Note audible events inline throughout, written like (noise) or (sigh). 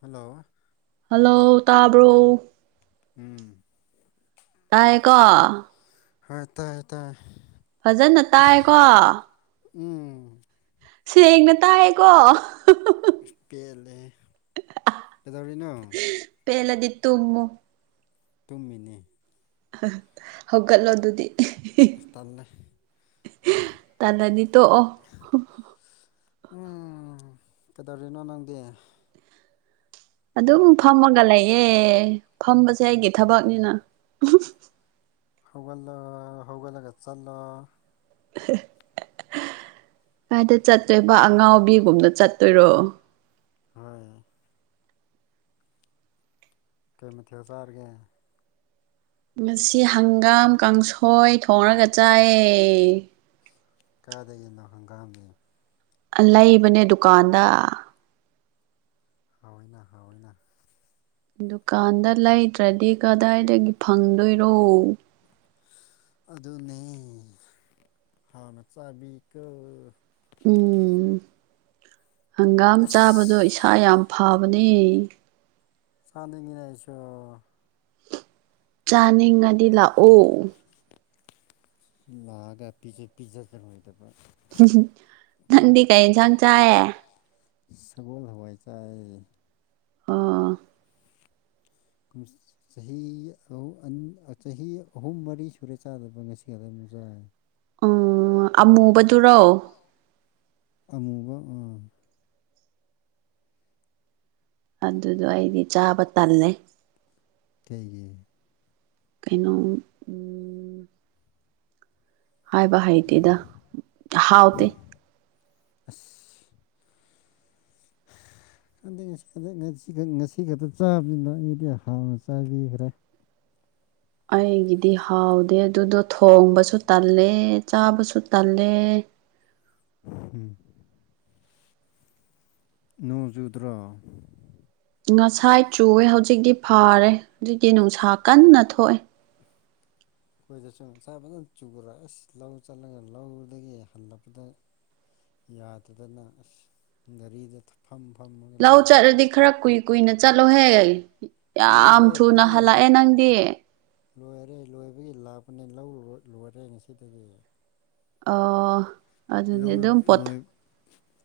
hello hello ꯇꯥꯕ꯭ꯔꯣ ꯎꯝ ꯇꯥꯏ ꯀꯣ ꯍꯣꯏ ꯇꯥꯏꯌꯦ ꯇꯥꯏꯌꯦ ꯐꯖꯅ ꯇꯥꯏꯀꯣ ꯎꯝ ꯁꯦꯡꯅ ꯇꯥꯏꯌꯦꯀꯣ ꯄꯦꯜꯂꯦ ꯀꯗꯧꯔꯤꯅꯣ ꯄꯦꯜꯂꯗꯤ ꯇꯨꯝꯃꯨ ꯇꯨꯝꯃꯤꯅꯤ ꯍꯧꯒꯠꯂꯣ ꯑꯗꯨꯗꯤ ꯇꯜꯂꯦ ꯇꯜꯂꯗꯤ ꯇꯣꯛꯑꯣ ꯎꯝ ꯀꯩꯗꯧꯔꯤꯅꯣ ꯅꯪꯗꯤ ꯑꯗꯨꯝ ꯐꯝꯃꯒ ꯂꯩꯌꯦ ꯐꯝꯕꯁꯦ ꯑꯩꯒꯤ ꯊꯕꯛꯅꯤꯅ ꯍꯧꯒꯜ ꯍꯧꯒꯂꯒ ꯆꯜꯂ ꯍꯥꯏꯗ ꯆꯠꯇ꯭ꯔꯦꯕ ꯑꯉꯥꯎꯕꯤꯒꯨꯝꯅ ꯆꯠꯇꯣꯏꯔꯣ ꯍꯣꯏ ꯀꯩ ꯃꯊ ꯆꯥꯔꯒꯦ ꯉ ꯍꯪꯒꯥꯝ ꯀꯥꯡꯁꯣꯏ ꯊꯣꯡꯉꯒ ꯆꯥꯏꯑ ꯀꯥꯏꯗꯒꯤꯅꯣ ꯍꯪꯒꯥꯝꯅꯤ ꯂꯩꯕꯅꯦ ꯗꯨꯀꯥꯟꯗ ꯍꯥꯎꯏꯅ ꯍꯥꯎꯏꯅ ꯗꯨꯀꯥꯟꯗ ꯂꯩꯇ꯭ꯔꯗꯤ ꯀꯗꯥꯏꯗꯒꯤ ꯐꯪꯗꯣꯏꯔꯣ ꯑꯗꯨꯅꯦ ꯍꯥꯎꯅ ꯆꯥꯕꯤꯀꯣ ꯎꯝ ꯍꯪꯒꯥꯝ ꯑꯁ ꯆꯥꯕꯗꯣ ꯏꯁꯥ ꯌꯥꯝ ꯐꯕꯅꯦ ꯁꯥꯟꯅꯤꯡꯉꯅꯦꯁꯨꯣ (unintelligible) ꯆꯥꯅꯤꯡꯉꯗꯤ ꯂꯥꯛꯑꯣ ꯂꯥꯛꯑꯒ ꯄꯤꯖꯨ ꯄꯤꯖꯔꯣꯏꯗꯕꯗ ꯅꯪꯗꯤ ꯀꯩ ꯌꯦꯟꯁꯥꯡ ꯆꯥꯏꯌꯦ ꯁꯒꯣꯜ ꯍꯋꯥꯏ ꯆꯥꯏ ꯑꯥ ꯈꯨꯁ ꯆꯍꯤꯨꯝ ꯆꯍꯤ ꯑꯍꯨꯝ ꯃꯔꯤ ꯁꯨꯔꯦ ꯆꯥꯗꯕ ꯉꯁꯤꯒꯗ ꯑꯃꯨꯛ ꯆꯥꯦ ꯎꯝ ꯑꯃꯨꯕꯗꯨꯔꯣ ꯑꯃꯨꯕ ꯎꯥ ꯑꯗꯨꯗꯣ ꯑꯩꯗꯤ ꯆꯥꯕ ꯇꯜꯂꯦ ꯀꯩꯒꯤ ꯀꯩꯅꯣ ꯎꯝ ꯍꯥꯏꯕ ꯍꯩꯇꯦꯗ ꯍꯥꯎꯇꯦ ꯑꯁ (unintelligible) ꯈꯟꯗ ꯉꯁꯤ ꯈꯟꯗ ꯉꯁꯤꯈ ꯉꯁꯤ ꯈꯛꯇ ꯆꯥꯕꯅꯤꯅ ꯑꯩꯗꯤ ꯍꯥꯟꯅ ꯆꯥꯕꯤꯈ꯭ꯔꯦ ꯑꯩꯒꯤꯗꯤ ꯍꯥꯎꯗꯦ ꯑꯗꯨꯗꯣ ꯊꯣꯡꯕꯁꯨ ꯇꯜꯂꯦ ꯆꯥꯕꯁꯨ ꯇꯜꯂꯦ ꯎꯝ ꯅꯣꯡꯖꯨꯗ꯭ꯔꯥ ꯉꯁꯥꯏ ꯆꯨꯑꯦ ꯍꯧꯖꯤꯛꯇꯤ ꯐꯥꯔꯦ ꯍꯧꯖꯤꯛꯇꯤ ꯅꯨꯡꯁꯥ ꯀꯟꯅ ꯊꯣꯛꯑꯦ ꯑꯩꯈꯣꯏꯗꯁꯨ ꯉꯁꯥ ꯐꯖꯅ ꯆꯨꯨꯔ ꯑꯁ ꯂꯧ ꯆꯠꯂꯒ ꯂꯧꯗꯒꯤ ꯍꯜꯂꯛꯄꯗ ꯌꯥꯗꯗꯅ ꯑꯁ ꯒꯥꯔꯤꯗ ꯐꯝ ꯐꯝ ꯂꯧ ꯆꯠꯂꯗꯤ ꯈꯔ ꯀꯨꯏ ꯀꯨꯏꯅ ꯆꯠꯂꯣꯍꯦ ꯑꯩ ꯌꯥꯝ ꯂꯣꯏꯔꯦ ꯊꯨꯅ ꯑꯩꯈꯣꯏꯗꯤ ꯍꯜꯂꯛꯑꯦ ꯅꯪꯗꯤ ꯂꯣꯏꯔꯦ ꯂꯣꯏꯕꯒꯤ ꯂꯥꯛꯄꯅꯦ ꯂꯧ ꯂꯣꯏꯔꯦ ꯉꯁꯤꯗꯒꯤ ꯑ ꯂꯧ ꯂꯣꯏ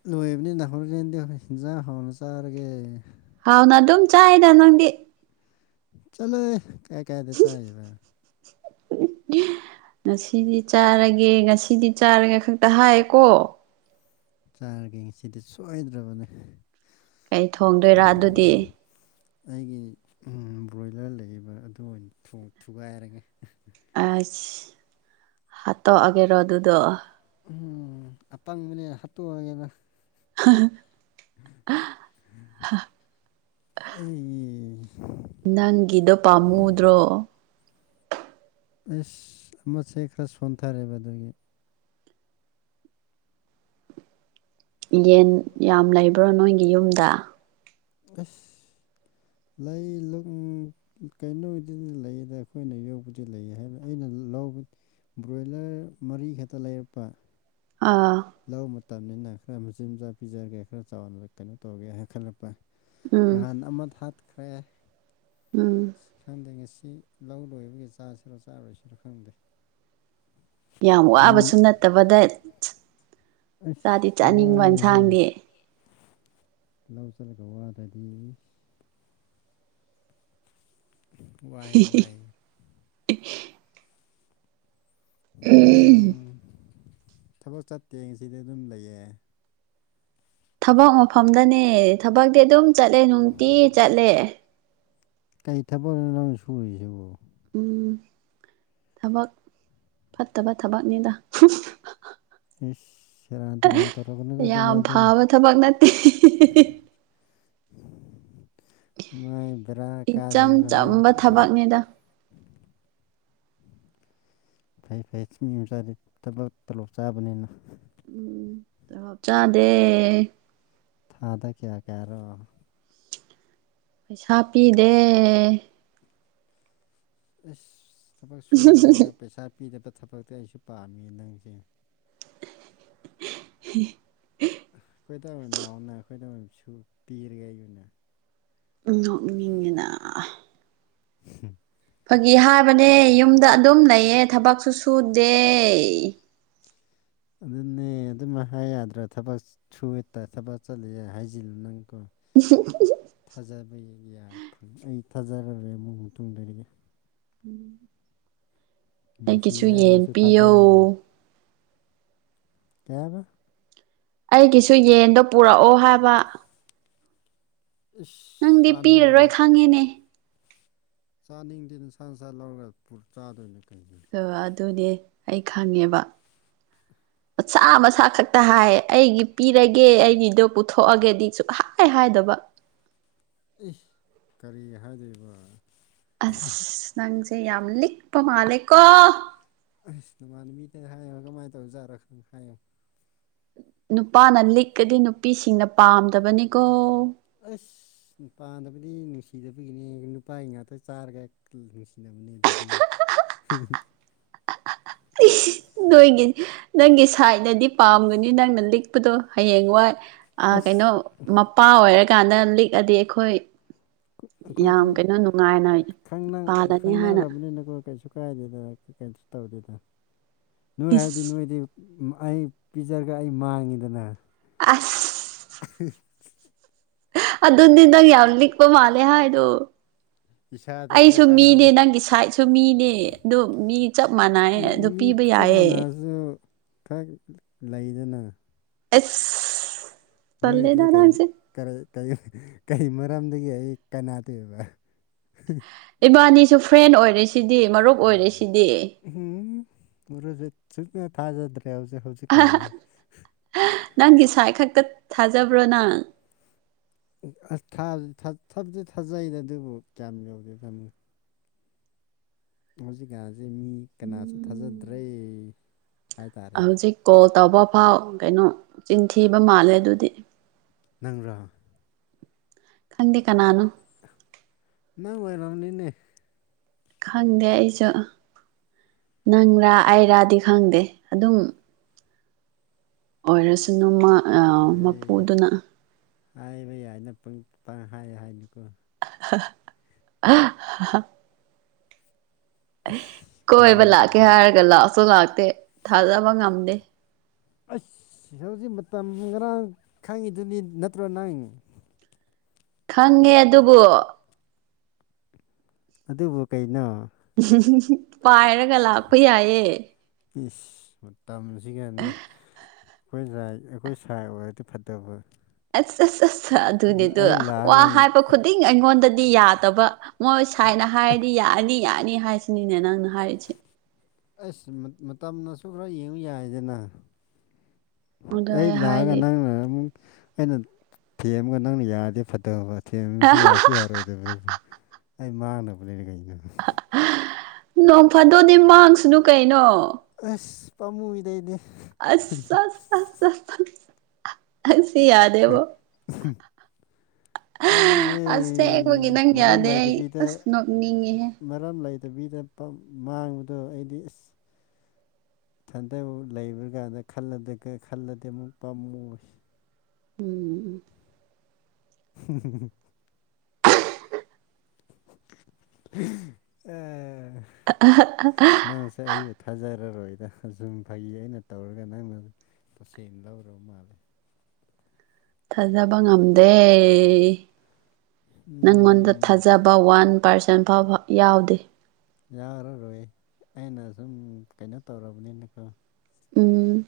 ꯂꯣꯏꯕꯅꯤꯅ ꯅꯍꯔꯔꯦꯟꯗꯤ ꯑꯩꯈꯣꯏ ꯍꯦꯟꯖꯥꯡ ꯍꯥꯎꯅ ꯆꯥꯔꯒꯦ ꯍꯥꯎꯅ ꯑꯗꯨꯝ ꯆꯥꯏꯗ ꯅꯪꯗꯤ ꯆꯂꯣ ꯀꯌꯥ ꯀꯗ ꯆꯏꯕ ꯉꯁꯤꯗꯤ ꯆꯥꯔꯒꯦ ꯉꯁꯤꯗꯤ ꯆꯥꯔꯒꯦ ꯈꯛꯇ ꯍꯥꯏꯌꯦꯀꯣ ꯆꯥꯔꯒꯦ ꯁꯤꯗꯤ ꯁꯣꯏꯗ꯭ꯔꯕꯅꯦ ꯀꯩ ꯊꯣꯡꯗꯣꯏꯔꯥ ꯑꯗꯨꯗꯤ ꯑꯩꯒꯤ ꯕ꯭ꯔꯣꯏꯂꯔ ꯂꯩꯕ ꯑꯗꯨ ꯑꯣꯏꯅ ꯊꯨꯒꯥꯏꯔꯒꯦ ꯑ ꯍꯥꯠꯇꯣꯛꯑꯒꯦꯔꯣ ꯑꯗꯨꯗ ꯎꯝ ꯑꯇꯪꯕꯅꯦ ꯍꯥꯠꯇꯣꯛꯑꯒꯦꯅ ꯍ ꯑꯩ ꯑꯩ ꯅꯪꯒꯤꯗꯣ ꯄꯥꯝꯃꯨꯗ꯭ꯔꯣ ꯑꯁ ꯑꯃꯦ ꯈꯔ ꯁꯣꯟꯊꯔꯦꯕ ꯑꯗꯨꯒꯤ ꯌꯦꯟ ꯌꯥꯝ ꯂꯩꯕ꯭ꯔꯣ ꯅꯣꯏꯒꯤ ꯌꯨꯝꯗ ꯑꯁ ꯂꯩ ꯂ ꯀꯩꯅꯣꯗꯨꯗꯤ ꯂꯩꯗ ꯑꯩꯈꯣꯏꯅ ꯌꯣꯛꯧꯕꯗꯤ ꯂꯩ ꯍꯥꯏꯕ ꯑꯩꯅ ꯂ ꯕ꯭ꯔꯣꯏꯂꯔ ꯃꯔꯤꯈꯛꯇ ꯂꯩꯔꯛꯄ ꯑꯥ ꯂꯧꯕ ꯃꯇꯝꯅꯤꯅ ꯈꯔ ꯃꯆꯤꯟ ꯃꯆꯥꯛ ꯄꯤꯖꯔꯒꯦ ꯈꯔ ꯆꯥꯎꯅ ꯀꯩꯅꯣ ꯇꯧꯔꯒꯦ ꯍꯥꯏꯅ ꯈꯜꯂꯛꯄ ꯎꯝ ꯉꯍꯥꯟ ꯑꯃꯗ ꯍꯥꯠꯈ꯭ꯔꯦ ꯎꯝ ꯈꯪꯗꯦ ꯉꯁꯤ ꯂꯧ ꯂꯣꯏꯕꯒꯤ ꯆꯥꯁꯤꯔꯣ ꯆꯥꯔꯣꯏꯁꯤꯔꯣ ꯈꯪꯗꯦ ꯌꯥꯝ ꯋꯥꯕꯁꯨ ꯅꯠꯇꯕ ꯗꯦꯠ ꯑ ꯋꯥꯏ ꯍ ꯏꯟꯁꯥꯡꯗꯤ ꯂꯧ ꯆꯠꯂꯒ ꯋꯥꯗ꯭ꯔꯗꯤ ꯋꯥꯏ ꯋꯥꯏ ꯎꯝ ꯊꯕꯛ ꯆꯠꯇꯦ ꯉꯁꯤꯗꯤ ꯑꯗꯨꯝ ꯂꯩꯌꯦ ꯊꯕꯛ ꯃꯐꯝꯗꯅꯦ ꯊꯕꯛꯇꯤ ꯑꯗꯨꯝ ꯆꯠꯂꯦ ꯅꯨꯡꯇꯤ ꯆꯠꯂꯦ ꯀꯩ ꯊꯕꯛꯅ ꯅꯪ ꯁꯨꯔꯤꯁꯤꯦꯕꯣ ꯎꯝ ꯊꯕꯛ ꯐꯠꯇꯕ ꯊꯕꯛꯅꯤꯅ ꯏꯁꯁ ꯔꯗ ꯔ ꯇꯧꯔꯣꯕꯨ ꯀꯗꯧ ꯌꯥꯝ ꯃꯥꯏꯗ ꯐꯕ ꯊꯕꯛ ꯅꯠꯇꯦ ꯃꯥꯏ ꯦꯔ ꯀꯥꯅꯤꯀꯣꯅ ꯃꯗꯥ ꯐꯩ ꯐꯩ ꯆꯃꯤ ꯌꯆꯥꯗꯤ ꯊꯕꯛ ꯇꯂꯣꯞ ꯆꯥꯕꯅꯤꯅ ꯆꯞ ꯆꯥꯗꯦ ꯊꯥꯗ ꯀꯌꯥ ꯀꯌꯥꯔꯣ ꯄꯩꯁꯥ ꯄꯤꯗꯦ ꯑꯁ ꯊꯕꯛ ꯁꯨꯔꯒ ꯄꯩꯁꯥ ꯄꯤꯗꯕ ꯊꯕꯛꯇꯤ ꯑꯩꯁꯨ ꯄꯥꯝꯃꯤ ꯅꯪꯁꯦ ꯍ ꯑꯩꯈꯣꯏꯗ ꯂꯥꯎꯅ ꯑꯩꯈꯣꯏꯗꯝꯁꯨ ꯄꯤꯔꯒꯦ ꯑꯩ ꯑꯣꯏꯅ ꯅꯣꯛꯅꯤꯡꯉꯤꯅ ꯍꯝ ꯐꯥꯒꯤ ꯍꯥꯏꯕꯅꯦ ꯌꯨꯝꯗ ꯑꯗꯨꯝ ꯂꯩꯌꯦ ꯊꯕꯛꯁꯨ ꯁꯨꯗꯦ ꯑꯗꯨꯅꯦ ꯑꯗꯨꯝ ꯍꯥꯏ ꯌꯥꯗ꯭ꯔꯥ ꯊꯕꯛ ꯊ꯭ꯔꯨꯋꯦꯠꯇ ꯊꯕꯛ ꯆꯠꯂꯦ ꯍꯥꯏꯖꯤꯜꯂꯨ ꯅꯪꯀꯣ ꯎ ꯊꯥꯖꯕꯒꯤꯒꯌꯥ ꯐꯪ ꯑꯩ ꯊꯥꯖꯔꯔꯦ ꯑꯃꯨꯨꯡ ꯃꯇꯨꯡꯗꯔꯒ ꯅꯨꯡꯁꯤ ꯑꯩꯒꯤꯁꯨ ꯌꯦꯟ ꯍꯥꯏꯔꯁꯨ ꯄꯤꯌꯣ ꯊꯥꯖꯔꯔꯣꯏ ꯇꯕ ꯑꯩꯒꯤꯁꯨ ꯌꯦꯟꯗꯣ ꯄꯨꯔꯛꯑꯣ ꯍꯥꯏꯕ ꯅꯪꯗꯤ ꯄꯤꯔꯔꯣꯏ ꯏꯁꯥꯅꯤꯡꯒꯤꯅꯠ ꯈꯪꯉꯤꯅꯦ ꯆꯥꯅꯤꯡꯗꯦ ꯅꯨꯡꯁꯥ ꯅꯨꯡꯁꯥ ꯂꯧꯔꯒ ꯄꯨ ꯆꯥꯗꯣꯏꯅ ꯀꯩꯒꯤꯅꯣ ꯑ ꯑꯗꯨꯅꯦ ꯑꯩ ꯈꯪꯉꯦꯕ (inaudible) ꯃꯆꯥ ꯃꯆꯥꯥ ꯈꯛꯇ ꯍꯥꯏ ꯑꯩꯒꯤ ꯄꯤꯔꯒꯦ ꯑꯩꯒꯤꯗꯣ ꯄꯨꯊꯣꯛꯑꯒꯗꯤ ꯁꯨꯡ ꯍꯥꯏ ꯍꯥꯏꯗꯕ ꯑꯦ ꯀꯔꯤ ꯍꯥꯏꯗꯣꯏꯔꯤꯕ ꯑꯁ ꯅꯪꯁꯦ ꯌꯥꯝ ꯂꯤꯛꯄ ꯃꯥꯜꯂꯦꯀꯣ ꯑꯁ ꯅꯃꯥꯟꯅ ꯃꯤꯇꯅ ꯍꯥꯏꯌꯦꯉꯣ ꯀꯃꯥꯏꯅ ꯇꯧꯖꯠꯔꯛ ꯈꯅꯣ ꯍꯥꯏꯌꯦꯉꯣ ꯅꯨꯄꯥꯅ ꯂꯤꯛꯀꯗꯤ ꯅꯨꯄꯤꯁꯤꯡꯅ ꯄꯥꯝꯗꯕꯅꯤꯀꯣ ꯑꯁ ꯄꯥꯟꯗꯕꯗꯤ ꯅꯨꯡꯁꯤꯗꯕꯒꯤꯅꯦ ꯅꯨꯄꯥꯒꯤ ꯉꯥꯛꯇ ꯆꯥꯔꯒ ꯅꯨꯡꯁꯤꯅꯕꯅꯦ ꯑꯗꯨꯗꯤ ꯅꯣꯏꯒꯤ ꯅꯪꯒꯤ ꯁꯥꯏꯠꯅꯗꯤ ꯄꯥꯝꯒꯅꯤ ꯅꯪꯅ ꯂꯤꯛꯄꯗꯣ ꯍꯌꯦꯡ ꯋꯥꯏ ꯀꯩꯅꯣ ꯑꯁ ꯃꯄꯥ ꯑꯣꯏꯔꯀꯥꯟꯗ ꯂꯤꯛꯑꯗꯤ ꯑꯩꯈꯣꯏ ꯌꯥꯝ ꯑꯩꯈꯣꯏꯗꯤ ꯀꯩꯅꯣ ꯅꯨꯡꯉꯥꯏꯅ ꯄꯥꯜꯂꯅꯤ ꯍꯥꯏꯅ ꯈꯪꯅꯔꯕꯅꯤꯅꯀꯣ ꯀꯩꯁꯨ ꯀꯥꯏꯗꯦꯗ ꯀꯩꯅ ꯇꯧꯗꯦꯗ ꯅꯣꯏ ꯍꯥꯏꯕꯗꯤ ꯏꯁ ꯅꯣꯏꯗꯤ ꯑꯩ ꯄꯤꯖꯔꯒ ꯑꯩ ꯃꯥꯡꯉꯤꯗꯅ ꯑꯁ ꯍ ꯑꯗꯨꯗꯗꯪ ꯌꯥ ꯌꯥꯝ ꯂꯤꯛꯄ ꯃꯥꯂꯦ ꯍꯥ ꯑꯗꯨꯣ ꯏꯁꯥꯗ ꯈꯔ ꯑꯩꯁꯨ ꯃꯤꯅꯦ ꯀꯥꯟꯅꯕ ꯅꯪꯒꯤ ꯁꯥꯏꯠꯁꯨ ꯃꯤꯅꯦ ꯑꯗꯨ ꯃꯤ ꯆꯞ ꯃꯥꯟꯅꯩꯌꯦ ꯑꯗꯨ ꯃꯤ ꯄꯤꯕ ꯆꯞ ꯌꯥꯏꯌꯦ ꯃꯥꯟꯅꯔꯁꯨ ꯈꯔ ꯂꯩꯗꯅ ꯑꯦꯁ ꯅꯣꯏꯗꯤ ꯀꯩ ꯀꯩ ꯃꯔꯝꯗꯒꯤ ꯑꯩ ꯀꯅꯥ ꯇꯧꯕ ꯏꯕꯥꯅꯤꯁꯨ ꯐ꯭ꯔꯦꯟ ꯑꯣꯏꯔꯦꯁꯤꯗꯤ ꯃꯔꯨꯞ ꯑꯣꯏꯔꯦ ꯁꯤꯗꯤ ꯎꯝ ꯃꯔꯁꯨ ꯁꯨꯅ ꯊꯥꯖꯗ꯭ꯔꯦ ꯍꯧꯖꯤꯛ ꯍꯧꯖꯤꯛ ꯅꯪꯒꯤ ꯁ꯭ꯋꯥꯥꯏ ꯈꯛꯇ ꯊꯥꯖꯕ꯭ꯔꯣ ꯅꯪ ꯑꯁ ꯊꯕꯗꯤ ꯊꯥꯖꯩꯗ ꯑꯗꯨꯕꯨ ꯀꯌꯥꯝ ꯌꯧꯗꯦ ꯇꯥꯃꯣ ꯍꯧꯖꯤꯛꯀꯥꯁꯦ ꯃꯤ ꯀꯅꯥꯁꯨ ꯊꯥꯖꯗ꯭ꯔꯦ ꯍꯥꯏꯇꯥꯔꯦꯅꯦ ꯍꯧꯖꯤꯛ ꯀꯣꯜ ꯇꯧꯕ ꯐꯥꯎ ꯀꯩꯅꯣ ꯆꯤꯟꯊꯤꯕ ꯃꯥꯜꯂꯦ ꯑꯗꯨꯗꯤ ꯅꯪꯔꯥ ꯈꯪꯗꯦ ꯀꯅꯥꯅꯣ ꯅꯪ ꯣꯏꯔꯝꯅꯤꯅꯦ ꯈꯪꯗꯦ ꯑꯩꯁꯨ ꯅꯪꯔꯥ ꯑꯩꯔꯥꯗꯤ ꯈꯪꯗꯦ ꯑꯗꯨꯝ ꯑꯣꯏꯔꯁꯨꯅꯃꯛ ꯑ ꯑꯩ ꯍꯥꯏꯕ ꯌꯥꯏꯅ ꯄꯨꯡ ꯄꯥꯡ ꯍꯥꯏ ꯍꯥꯏꯅꯤꯨꯀꯣ (inaudible) ꯑꯦ ꯑꯁ ꯀꯣꯏꯕ ꯂꯥꯛꯀꯦ ꯈꯨꯅꯣꯛꯇꯨꯗꯤ ꯍꯥꯏꯔꯒ ꯂꯥꯛꯁꯨ ꯂꯥꯛꯇꯦ ꯊꯥꯖꯕ ꯉꯝꯗꯦ ꯑꯁ ꯍꯧꯖꯤꯛ ꯃꯇꯝ ꯉꯔꯥꯡ ꯈꯪꯉꯤꯗꯨꯅꯤ ꯅꯠꯇ꯭ꯔꯣ ꯅꯪ ꯈꯪꯉꯦ ꯑꯗꯨꯕꯨ ꯑꯗꯨꯕꯨ ꯀꯩꯅꯣ ꯄꯥꯏꯔꯒ ꯂꯥꯛꯄ ꯌꯥꯏꯌꯦ ꯏꯁꯤꯁ ꯃꯇꯝꯁꯤꯒ ꯑꯩꯈꯣꯏ ꯉ ꯑꯩꯈꯣꯏ ꯁꯥꯥꯏ ꯑꯣꯏꯔꯗꯤ ꯐꯠꯇꯕ ꯑꯁ ꯑꯁ ꯑꯁ ꯑꯗꯨꯅꯤꯗ ꯑꯩ ꯋꯥ ꯂꯥꯛꯑꯒ ꯍꯥꯏꯕ ꯈꯨꯗꯤꯡ ꯑꯩꯉꯣꯟꯗꯗꯤ ꯌꯥꯗꯕ ꯃꯣꯏ ꯁꯥꯏꯅ ꯍꯥꯏꯔꯗꯤ ꯌꯥꯅꯤ ꯌꯥꯅꯤ ꯍꯥꯏꯁꯤꯅꯤꯅꯦ ꯅꯪꯅ ꯍꯥꯏꯔꯤꯁꯦ ꯑꯁ ꯃꯇꯝꯅꯁꯨ ꯈꯔ ꯌꯦꯡꯉꯨ ꯌꯥꯏꯗꯅ ꯑꯗꯨ ꯑꯩ ꯂꯥꯛꯑꯒ ꯍꯥꯏꯗꯤ ꯅꯪꯅ ꯑꯃꯨꯛ ꯑꯩꯅ ꯊꯦꯝꯃꯒ ꯅꯪꯅ ꯌꯥꯔꯗꯦ ꯐꯠꯇꯕ ꯊꯦꯝꯕꯁꯨ ꯌꯥꯁꯨ ꯌꯥꯔꯣꯏꯗꯕꯗ ꯑꯩ ꯃꯥꯡꯅꯕ ꯂꯩꯅ ꯀꯩꯅꯒꯤꯩꯅꯣ ꯅꯣꯡ ꯐꯗꯣꯗꯤ ꯃꯥꯡꯁꯅꯨ ꯀꯩꯅꯣ ꯑꯁ ꯄꯥꯝꯃꯨꯗꯩꯗꯤ ꯑ ꯑ ꯑꯁ ꯌꯥꯔ (unintelligible) ꯄꯥꯃꯨꯍ ꯑꯁꯦꯡꯕꯒꯤ ꯅꯪ ꯃꯔꯥꯡ ꯌꯥꯗꯦ ꯑꯩ ꯂꯩꯥꯏꯗꯕꯤꯗ ꯑꯁ ꯅꯣꯛꯅꯤꯡꯉꯤꯍꯦ ꯃꯔꯝ ꯂꯩꯇꯕꯤꯗ ꯃꯥꯡꯕꯗꯣ ꯑꯩꯗꯤ ꯑ ꯊꯟꯊꯕ ꯂꯩꯕ꯭ꯔ ꯀꯥꯟꯗ ꯈꯜꯂ ꯈꯜꯂꯗꯤ ꯑꯃꯨꯛ ꯄꯥꯝꯃꯨꯏ ꯎꯝ ꯎꯝ (unintelligible) ꯑ (unintelligible) ꯁ ꯑꯩꯁꯨ ꯊꯥꯖꯔꯔꯣꯏꯗ ꯁꯨꯝ ꯐꯩ ꯑꯩꯅ ꯇꯧꯔꯒ ꯅꯪꯅ ꯇꯁꯦꯡꯅ ꯂꯧꯔꯔꯕ ꯃꯥꯜꯂꯦ ꯊꯥꯖꯕ ꯉꯝꯗꯦ ꯅꯪꯉꯣꯟꯗ ꯎꯝ ꯊꯥꯖꯕ ꯋꯥꯟ ꯄꯥꯔꯁꯦꯟ ꯐꯥꯎꯕ ꯌꯥꯎꯗꯦ ꯌꯥꯔꯔꯣꯏ ꯑꯩꯅ ꯁꯨꯝ ꯀꯩꯅꯣ ꯇꯧꯔꯕꯅꯤꯅꯀꯣ ꯎꯝ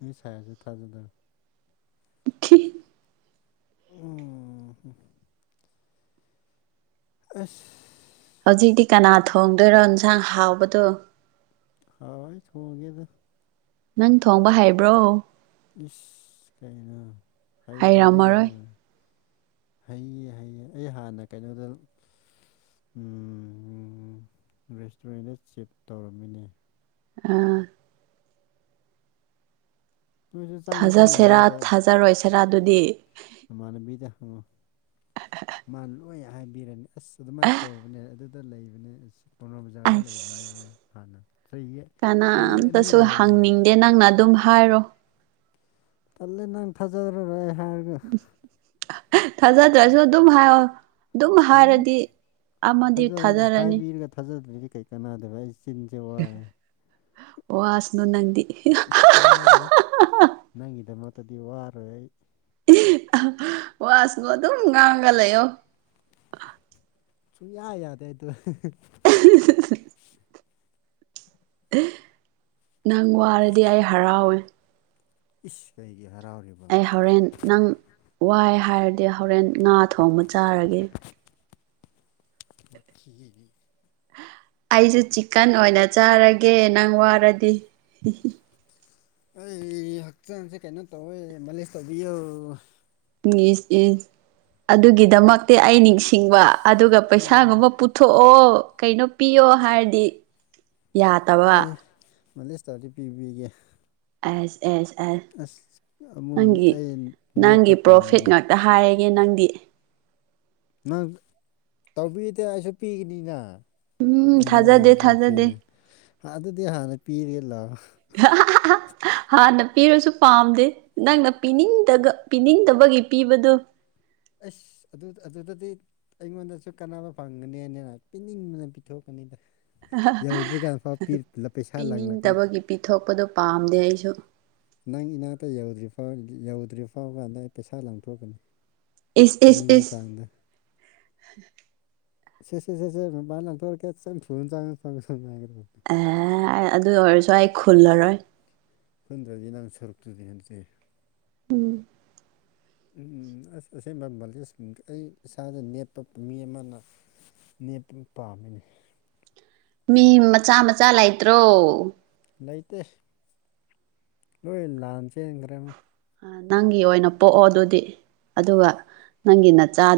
ꯑꯩ ꯁꯥꯏꯁꯨꯦ ꯊꯥꯖꯗꯕ ꯈꯤ ꯎꯝ ꯑꯁ ꯍꯧꯖꯤꯛꯇꯤ ꯀꯅꯥ ꯊꯣꯡꯗꯣꯏꯔꯣ ꯌꯦꯟꯁꯥꯡ ꯍꯥꯎꯕꯗꯣ ꯍꯥꯎ ꯊꯣꯡꯒꯦꯗ ꯅꯪ ꯊꯣꯡꯕ ꯍꯥꯏꯕ꯭ꯔꯣ ꯏꯁ ꯀꯥꯏꯅ ꯍꯥꯏꯩꯗ꯭ꯔꯗꯤ ꯍꯩꯔꯝꯃꯔꯣꯏ ꯀꯥꯏꯅ ꯍꯩꯌꯦ ꯍꯩꯌꯦ ꯑꯩ ꯍꯥꯟꯅ ꯀꯩꯅꯣꯗ ꯔꯦꯁꯇꯨꯔꯦꯟꯗ ꯆꯤꯞ ꯇꯧꯔꯝꯃꯤꯅꯦ ꯑꯥ ꯅꯣꯏꯁꯨ ꯆꯪꯗꯤ ꯊꯥꯖꯁꯦꯔꯥ ꯆꯪꯂꯝꯒꯅꯤꯗ ꯊꯥꯖꯔꯣꯏꯁꯤꯦꯔꯥ ꯑꯗꯨꯗꯤ ꯃꯥꯅꯕꯤꯗ ꯈꯉꯣ ꯃꯥ ꯍꯣꯏ ꯍꯥꯏꯕꯤꯔꯅꯤ ꯑꯁ ꯑꯗꯨꯃꯥꯏꯅ ꯇꯧꯕꯅꯦ ꯑꯗꯨꯗ ꯂꯩꯕꯅꯦ ꯑꯁ ꯀꯧꯅꯥ ꯕꯖꯥꯔꯗ ꯂꯩꯕꯅꯦ ꯑꯁ ꯑꯩ ꯍꯥꯟꯅ ꯆꯍꯤ ꯆꯍꯤ ꯑꯅꯤ ꯀꯅꯥꯝꯇꯁꯨ ꯂꯩꯔꯝꯃꯦ ꯍꯪꯅꯤꯡꯗꯦ ꯅꯪꯅ ꯑꯗꯨꯝ ꯍꯥꯏꯔꯣ ꯇꯜꯂꯦ ꯅꯪ ꯊꯥꯖꯈꯔꯔꯣꯏ ꯑꯩ ꯍꯥꯏꯔꯒ ꯊꯥꯖꯗ꯭ꯔꯁꯨ ꯑꯗꯨꯝ ꯍꯥꯏꯌꯣ ꯑꯗꯨꯝ ꯎꯝ ꯍꯥꯏꯔꯗꯤ ꯑꯃꯗꯤ ꯊꯥꯖ ꯊꯥꯖꯔꯅꯤ ꯍꯥꯏꯕꯤꯔꯒ ꯊꯥꯖꯗ꯭ꯔꯔꯤꯗꯤ ꯀꯩ ꯀꯅꯥꯗꯚꯥꯏ ꯏꯆꯤꯟ ꯆꯧꯥꯏ ꯋꯥꯁꯅꯨ ꯅꯪꯗꯤ ꯋꯥꯔꯣꯏ ꯅꯪꯒꯤꯗꯃꯛꯇꯗꯤ ꯋꯥꯔꯣꯏ ꯑꯩ ꯋꯥꯁꯕꯨ ꯑꯗꯨꯝ ꯉꯥꯡꯒ ꯂꯩꯌꯣ ꯌꯥ ꯌꯥꯗꯦ ꯍꯥꯏ ꯇ ꯅꯪ ꯋꯥꯔꯗꯤ ꯑꯁ ꯑꯩ ꯍꯔꯥꯎꯋꯦ ꯏꯁ ꯀꯩꯒꯤ ꯍꯔꯥꯎꯔꯤꯕ ꯑꯩ ꯍꯣꯔꯦꯟ ꯅꯪ ꯋꯥꯏ ꯍꯥꯏꯔꯗꯤ ꯍꯣꯔꯦꯟ ꯉꯥ ꯊꯣꯡꯕ ꯆꯥꯔꯒꯦ ꯃ ꯊꯤꯅꯤ ꯑꯩꯁꯨ ꯆꯤꯛꯀꯟ ꯑꯣꯏꯅ ꯆꯥꯔꯒꯦ ꯅꯪ ꯋꯥꯔꯗꯤ ꯑꯩ ꯍꯛꯆꯥꯡꯁꯦ ꯀꯩꯅꯣ ꯇꯧꯋꯦ ꯃꯥꯂꯦꯁ ꯇꯧꯕꯤꯌꯨ ꯑꯗꯨꯒꯤꯗꯃꯛꯇꯤ ꯑꯩ ꯅꯤꯡꯁꯤꯡꯕ ꯑꯗꯨꯒ ꯄꯩꯁꯥꯒꯨꯝꯕ ꯊꯣꯛꯑꯣ ꯀꯩꯅꯣ ꯄꯤꯌꯣ ꯍꯥꯏꯔꯗꯤ ꯌꯥꯗꯕ ꯑꯦ ꯃ ꯂꯤꯁꯇꯗꯤ ꯄꯤꯕꯤꯒꯦ ꯑꯦꯁ ꯑꯦꯁ ꯑꯦꯁ ꯑꯁ ꯑꯃꯨꯛ ꯅꯪꯒꯤ ꯑꯩ ꯅꯪꯒꯤ ꯅꯦꯠꯄ ꯄ꯭ꯔꯣꯐꯤꯠ ꯄꯥꯝꯃꯤꯅꯦ ꯉꯥꯛ ꯛꯇ ꯍꯥꯏꯔꯒꯦ ꯅꯪꯗꯤ ꯅꯪ ꯇꯧꯕꯤꯗꯦ ꯑꯩꯁꯨ ꯄꯤꯒꯅꯤꯅ ꯎꯝ ꯑꯩꯉ ꯑꯩ ꯊꯥꯖꯗꯦ ꯊꯥꯖꯗꯦ ꯄꯨꯔꯄꯤꯔꯦ ꯑꯗꯨꯗꯤ ꯍꯥꯟꯅ ꯄꯤꯔꯦ ꯂꯥꯛꯑꯣ (unintelligible) ꯍꯥꯟꯅ ꯄꯤꯔꯁꯨ ꯄꯥꯝꯗꯦ ꯅꯪꯅ ꯄꯤꯅꯤꯡꯗ ꯄꯤꯅꯤꯡꯗꯕꯒꯤ ꯄꯤꯕꯗꯨ ꯑꯁ ꯑꯗꯨ ꯑꯗꯨꯗꯗꯤ ꯑꯩꯉꯣꯟꯗꯁꯨ ꯀꯥꯟꯅꯕ ꯐꯪꯒꯅꯦꯅꯦꯅ ꯄꯤꯅꯤꯡꯕꯅ ꯄꯤꯊꯣꯛꯀꯅꯤꯗ ꯌꯧꯗ꯭ꯔꯤꯀꯥꯟꯗ ꯐꯥꯎ ꯄꯤ ꯄꯩꯁꯥ ꯂꯪꯂꯪꯂꯛꯀꯅꯤ ꯄꯤꯊꯣꯛꯄꯗꯨ ꯄꯥꯝꯗꯦ ꯑꯩꯁꯨ ꯅꯪ ꯏꯅꯥꯛꯇ ꯌꯧꯗ꯭ꯔꯤꯐꯥꯎ ꯌꯧꯗ꯭ꯔꯤꯐꯥꯎ ꯀꯥꯟꯗ ꯑꯩ ꯄꯩꯁꯥ ꯂꯪꯊꯣꯛꯀꯅꯤ ꯏꯁ ꯏꯁ ꯄꯤꯅꯤꯡꯕ ꯏꯁ ꯆꯥꯡꯗ ꯁꯦꯁꯦ ꯁꯦꯁꯦ ꯅ ꯂ ꯊꯣꯔꯔ ꯀꯦ ꯆꯪ ꯊꯨꯅ ꯆꯪꯉꯪ ꯑꯗꯨ ꯑꯣꯏꯔꯁꯨ ꯑꯩ ꯈꯨꯜꯂꯔꯣꯏ ꯐꯟꯗ꯭ꯔꯗꯤ ꯅꯥꯡ ꯁꯔꯨꯛꯇꯨꯗꯤ ꯍꯟꯗꯤꯦ ꯎꯝ ꯎ ꯑꯁ ꯑꯁꯦꯡꯕ ꯃꯥ ꯑꯩ ꯏꯁꯥꯗ ꯅꯦꯞꯄꯝ ꯃꯤ ꯑꯃꯅ ꯅꯦꯄ ꯄꯥꯝꯃꯤꯅꯦ ꯃꯤ ꯃꯆꯥ ꯃꯆꯥ ꯂꯩꯇ꯭ꯔꯣ ꯂꯩꯇ ꯂꯣꯏ ꯂꯍꯥꯟꯆꯦ ꯍꯡ ꯈꯦ ꯑꯃ ꯅꯪꯒꯤ ꯑꯣꯏꯅ ꯄꯣꯛꯑꯣ ꯑꯗꯨꯗꯤ ꯑꯗꯨꯒ ꯅꯪꯒꯤ ꯅꯆꯥꯗ